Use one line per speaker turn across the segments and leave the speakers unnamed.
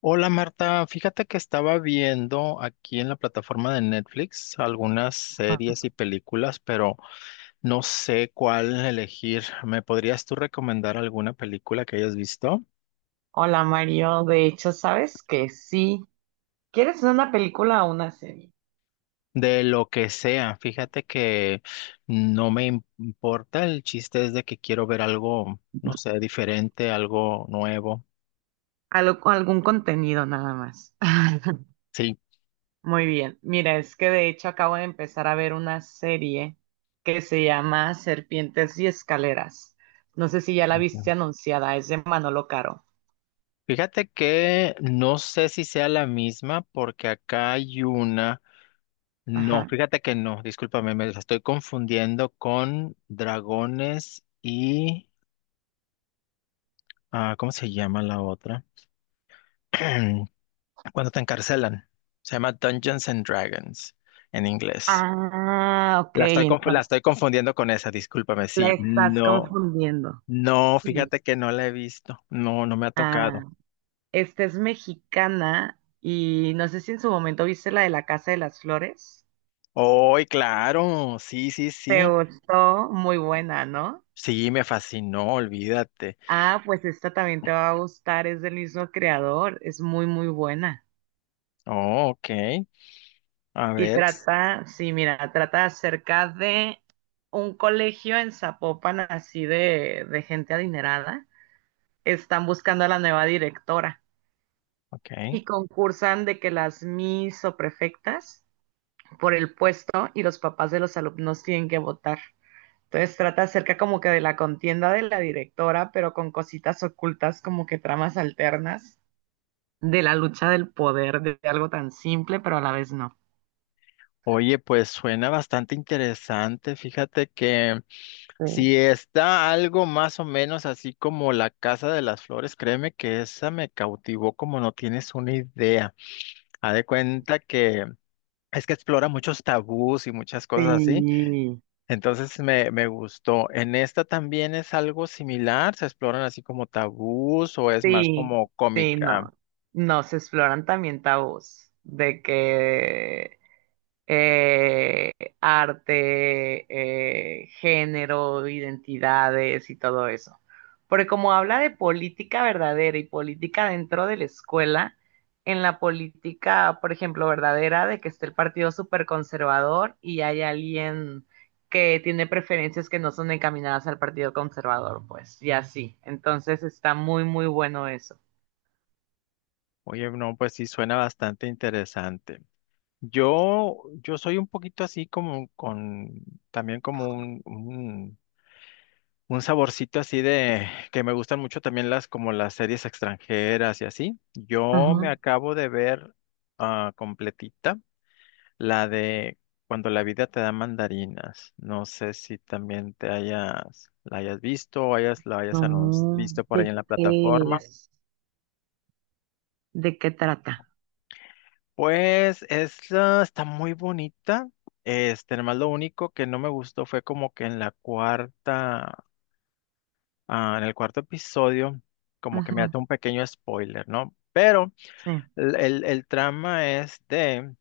Hola Marta, fíjate que estaba viendo aquí en la plataforma de Netflix algunas series y películas, pero no sé cuál elegir. ¿Me podrías tú recomendar alguna película que hayas visto?
Hola Mario, de hecho, ¿sabes que sí? ¿Quieres una película o una serie?
De lo que sea, fíjate que no me importa, el chiste es de que quiero ver algo, no sé, diferente, algo nuevo.
Algún contenido nada más.
Sí.
Muy bien, mira, es que de hecho acabo de empezar a ver una serie que se llama Serpientes y Escaleras. No sé si ya la viste anunciada, es de Manolo Caro.
Fíjate que no sé si sea la misma porque acá hay una. No,
Ajá.
fíjate que no, discúlpame, me las estoy confundiendo con dragones y... ¿cómo se llama la otra? Cuando te encarcelan. Se llama Dungeons and Dragons en inglés.
Ah, ok,
La
entonces
estoy confundiendo con esa, discúlpame,
la
sí.
estás
No,
confundiendo.
no,
Sí.
fíjate que no la he visto. No, no me ha
Ah.
tocado.
Esta es mexicana y no sé si en su momento viste la de la Casa de las Flores.
¡Ay, claro! Sí, sí,
Te
sí.
gustó, muy buena, ¿no?
Sí, me fascinó, olvídate.
Ah, pues esta también te va a gustar, es del mismo creador, es muy, muy buena.
Oh, ok. A
Y
ver, s-
trata, sí, mira, trata acerca de un colegio en Zapopan, así de gente adinerada. Están buscando a la nueva directora
ok.
y concursan de que las mis o prefectas por el puesto y los papás de los alumnos tienen que votar. Entonces trata acerca como que de la contienda de la directora, pero con cositas ocultas como que tramas alternas de la lucha del poder, de algo tan simple, pero a la vez no.
Oye, pues suena bastante interesante. Fíjate que si
Sí.
está algo más o menos así como La Casa de las Flores, créeme que esa me cautivó como no tienes una idea. Haz de cuenta que es que explora muchos tabús y muchas cosas así.
Sí,
Entonces me gustó. En esta también es algo similar. Se exploran así como tabús o es más
sí,
como
sí,
cómica.
no. No, se exploran también tabús de que eh, arte, género, identidades y todo eso. Porque como habla de política verdadera y política dentro de la escuela, en la política, por ejemplo, verdadera, de que esté el partido súper conservador y hay alguien que tiene preferencias que no son encaminadas al partido conservador, pues, y así. Entonces está muy, muy bueno eso.
Oye, no, pues sí suena bastante interesante. Yo soy un poquito así como también como un saborcito así de, que me gustan mucho también como las series extranjeras y así. Yo me
Ajá.
acabo de ver completita la de Cuando la vida te da mandarinas. No sé si también te hayas, la hayas visto o hayas, la hayas
No,
visto por ahí
¿de
en la
qué
plataforma.
es? ¿De qué trata?
Pues esta está muy bonita. Este, nomás lo único que no me gustó fue como que en la cuarta, en el cuarto episodio, como que me
Ujú,
hace un pequeño spoiler, ¿no? Pero
sí.
el trama es de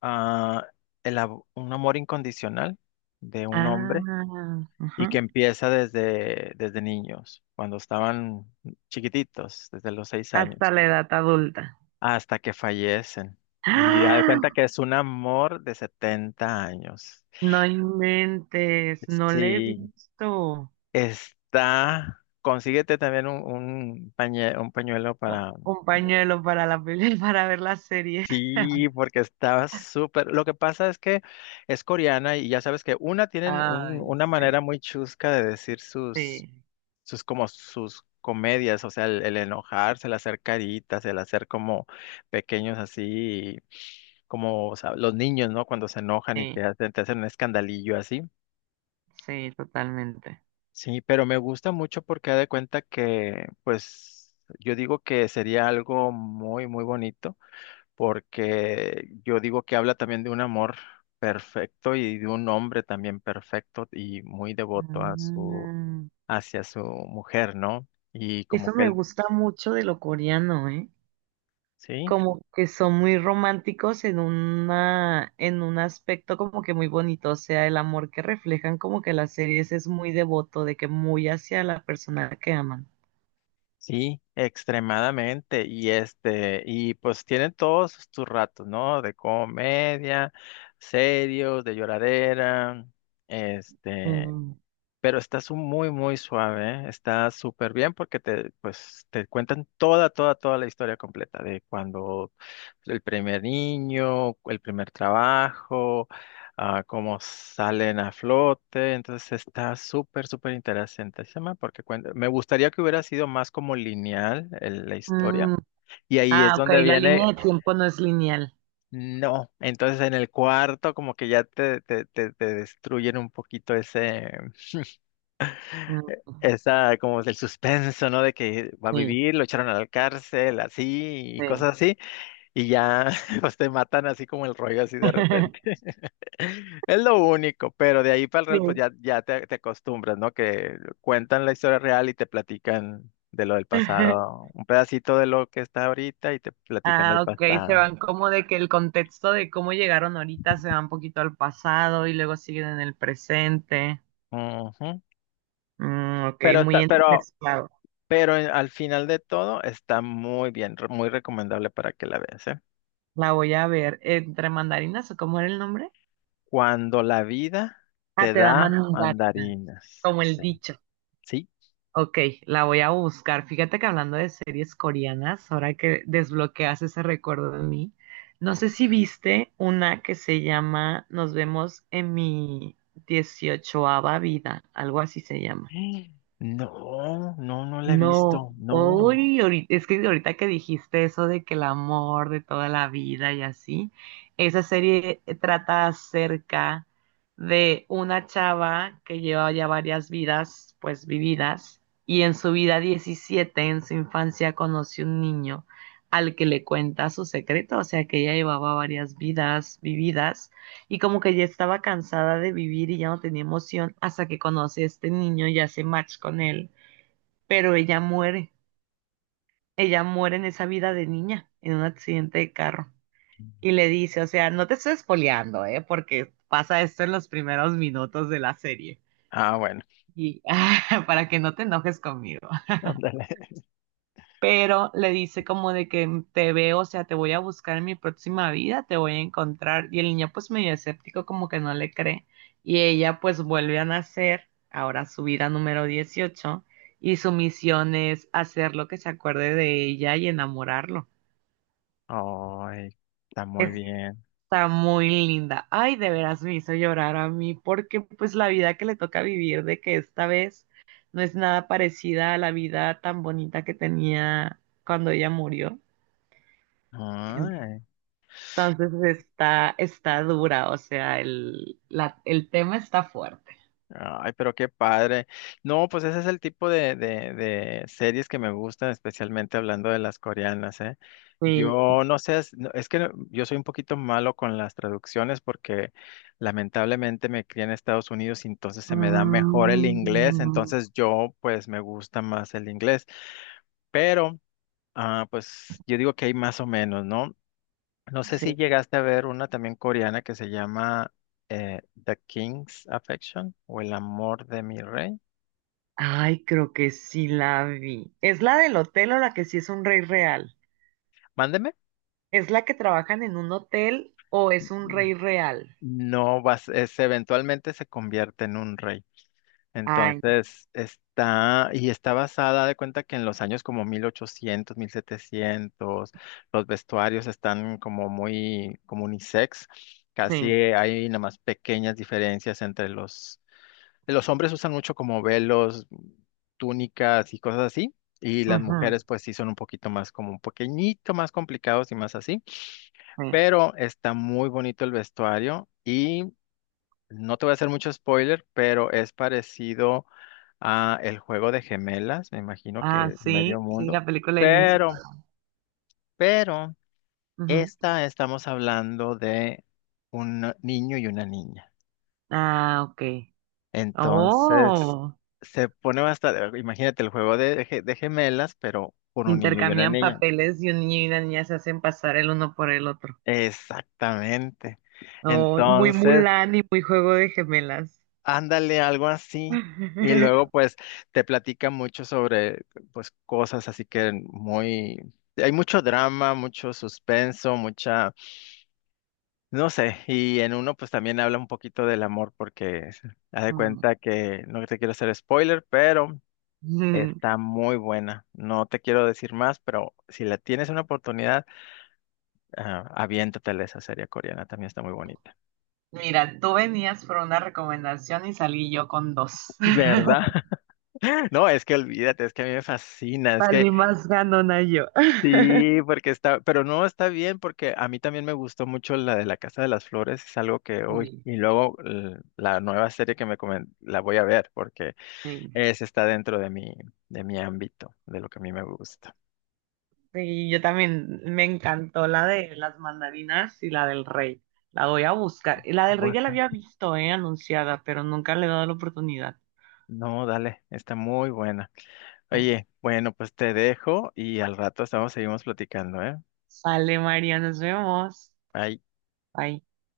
ah, un amor incondicional de un
Ah,
hombre y
ajá.
que empieza desde niños, cuando estaban chiquititos, desde los seis
Hasta
años.
la edad adulta.
hasta que fallecen. Y da de
¡Ah!
cuenta que es un amor de 70 años.
No inventes, no le he
Sí,
visto.
está. Consíguete también un pañuelo para.
Un pañuelo para la peli, para ver la serie.
Sí, porque está súper. Lo que pasa es que es coreana y ya sabes que una tienen
Ay,
una manera
sí,
muy chusca de decir sus
sí,
como sus comedias, o sea, el enojarse, el hacer caritas, el hacer como pequeños así, como o sea, los niños, ¿no? Cuando se enojan y
sí,
te hacen un escandalillo así.
sí, totalmente.
Sí, pero me gusta mucho porque da de cuenta que, pues, yo digo que sería algo muy, muy bonito, porque yo digo que habla también de un amor perfecto y de un hombre también perfecto y muy devoto a su,
Mm,
hacia su mujer, ¿no? Y como
Eso
que
me
él,
gusta mucho de lo coreano, ¿eh?
sí.
Como que son muy románticos en una, en un aspecto como que muy bonito, o sea, el amor que reflejan como que las series es muy devoto, de que muy hacia la persona que aman.
Sí, extremadamente. Y este, y pues tienen todos sus ratos, ¿no? De comedia, serios, de lloradera, este,
Mm,
pero estás muy, muy suave, ¿eh? Está súper bien porque te, pues, te cuentan toda, toda, toda la historia completa de cuando el primer niño, el primer trabajo, cómo salen a flote. Entonces está súper, súper interesante ese tema porque me gustaría que hubiera sido más como lineal la historia.
mm,
Y ahí es
Ah, ok,
donde
la línea
viene,
de tiempo no es lineal.
no. Entonces en el cuarto como que ya te destruyen un poquito ese...
Mm,
esa, como el suspenso, ¿no? De que va a
sí,
vivir, lo echaron a la cárcel, así, y
sí.
cosas así, y ya, pues te matan así como el rollo, así de repente. Es lo único, pero de ahí para el real, pues
Sí.
ya, te acostumbras, ¿no? Que cuentan la historia real y te platican de lo del pasado, un pedacito de lo que está ahorita y te platican del
Ah, ok, se
pasado.
van como de que el contexto de cómo llegaron ahorita se va un poquito al pasado y luego siguen en el presente.
Ujú.
Ok,
Pero
muy
está,
entremezclado.
pero al final de todo está muy bien, muy recomendable para que la veas, ¿eh?
La voy a ver. ¿Entre mandarinas o cómo era el nombre?
Cuando la vida
Ah,
te
te da
da
mandarinas,
mandarinas.
como el dicho.
¿Sí?
Ok, la voy a buscar. Fíjate que hablando de series coreanas, ahora que desbloqueas ese recuerdo de mí, no sé si viste una que se llama Nos vemos en mi 18.ª vida, algo así se llama.
No, no la he
No,
visto. No.
hoy, es que ahorita que dijiste eso de que el amor de toda la vida y así, esa serie trata acerca de una chava que lleva ya varias vidas, pues vividas, y en su vida 17 en su infancia, conoce un niño al que le cuenta su secreto, o sea que ella llevaba varias vidas vividas y como que ya estaba cansada de vivir y ya no tenía emoción hasta que conoce a este niño y hace match con él pero ella muere en esa vida de niña, en un accidente de carro. Y le dice, o sea, no te estoy espoleando, ¿eh? Porque pasa esto en los primeros minutos de la serie.
Ah, bueno.
Y para que no te enojes conmigo.
Ándale.
Pero le dice como de que "Mm, te veo, o sea, te voy a buscar en mi próxima vida, te voy a encontrar." Y el niño pues medio escéptico como que no le cree. Y ella pues vuelve a nacer, ahora su vida número 18 y su misión es hacer lo que se acuerde de ella y enamorarlo.
Ay, está muy
Está
bien.
muy linda. Ay, de veras me hizo llorar a mí porque pues la vida que le toca vivir de que esta vez no es nada parecida a la vida tan bonita que tenía cuando ella murió.
Ay.
Entonces está, está dura, o sea, el tema está fuerte.
Ay, pero qué padre. No, pues ese es el tipo de series que me gustan, especialmente hablando de las coreanas, ¿eh?
Sí.
Yo no sé, es, no, es que no- yo soy un poquito malo con las traducciones porque lamentablemente me crié en Estados Unidos y entonces se me da mejor el inglés,
Mm,
entonces yo pues me gusta más el inglés, pero pues yo digo que hay más o menos, ¿no? No sé si
sí.
llegaste a ver una también coreana que se llama The King's Affection o El amor de mi rey.
Ay, creo que sí la vi. ¿Es la del hotel o la que sí es un rey real?
Mándeme.
¿Es la que trabajan en un hotel o es un rey real?
No vas, eventualmente se convierte en un rey.
Ay,
Entonces está, y está basada de cuenta que en los años como 1800, 1700, los vestuarios están como muy, como unisex. Casi
sí.
hay nada más pequeñas diferencias entre los hombres usan mucho como velos, túnicas y cosas así. Y las
Ujú,
mujeres pues sí son un poquito más como un pequeñito más complicados y más así.
sí.
Pero está muy bonito el vestuario y no te voy a hacer mucho spoiler, pero es parecido a el juego de gemelas, me imagino
Ah,
que
sí,
medio
sí,
mundo,
la película de Lindsay.
pero, pero,
Ujú.
esta estamos hablando de un niño y una niña.
Ah, ok.
Entonces,
Oh,
se pone bastante, imagínate el juego de, de gemelas, pero con un niño y una
intercambian
niña.
papeles y un niño y una niña se hacen pasar el uno por el otro.
Exactamente.
Oh, muy
Entonces,
Mulan y muy Juego de Gemelas.
ándale, algo así. Y luego, pues, te platica mucho sobre, pues, cosas así que muy... Hay mucho drama, mucho suspenso, mucha... No sé, y en uno, pues, también habla un poquito del amor porque haz de
Mm.
cuenta que no te quiero hacer spoiler, pero está muy buena. No te quiero decir más, pero si la tienes una oportunidad, aviéntatela esa serie coreana, también está muy bonita.
Mira, tú venías por una recomendación y salí yo con dos.
¿Verdad? No, es que olvídate, es que a mí me fascina, es que...
Salí más ganona yo.
Sí, porque está, pero no está bien porque a mí también me gustó mucho la de la Casa de las Flores, es algo que hoy,
Sí,
y luego la nueva serie que me la voy a ver porque
sí.
esa está dentro de mi ámbito, de lo que a mí me gusta.
Sí, yo también me encantó la de las mandarinas y la del rey. La voy a buscar. La del rey ya la
¿Bueno?
había visto, anunciada, pero nunca le he dado la oportunidad.
No, dale, está muy buena.
Sí.
Oye, bueno, pues te dejo y al rato estamos, seguimos platicando, ¿eh?
Sale, María, nos vemos.
Bye.
Bye.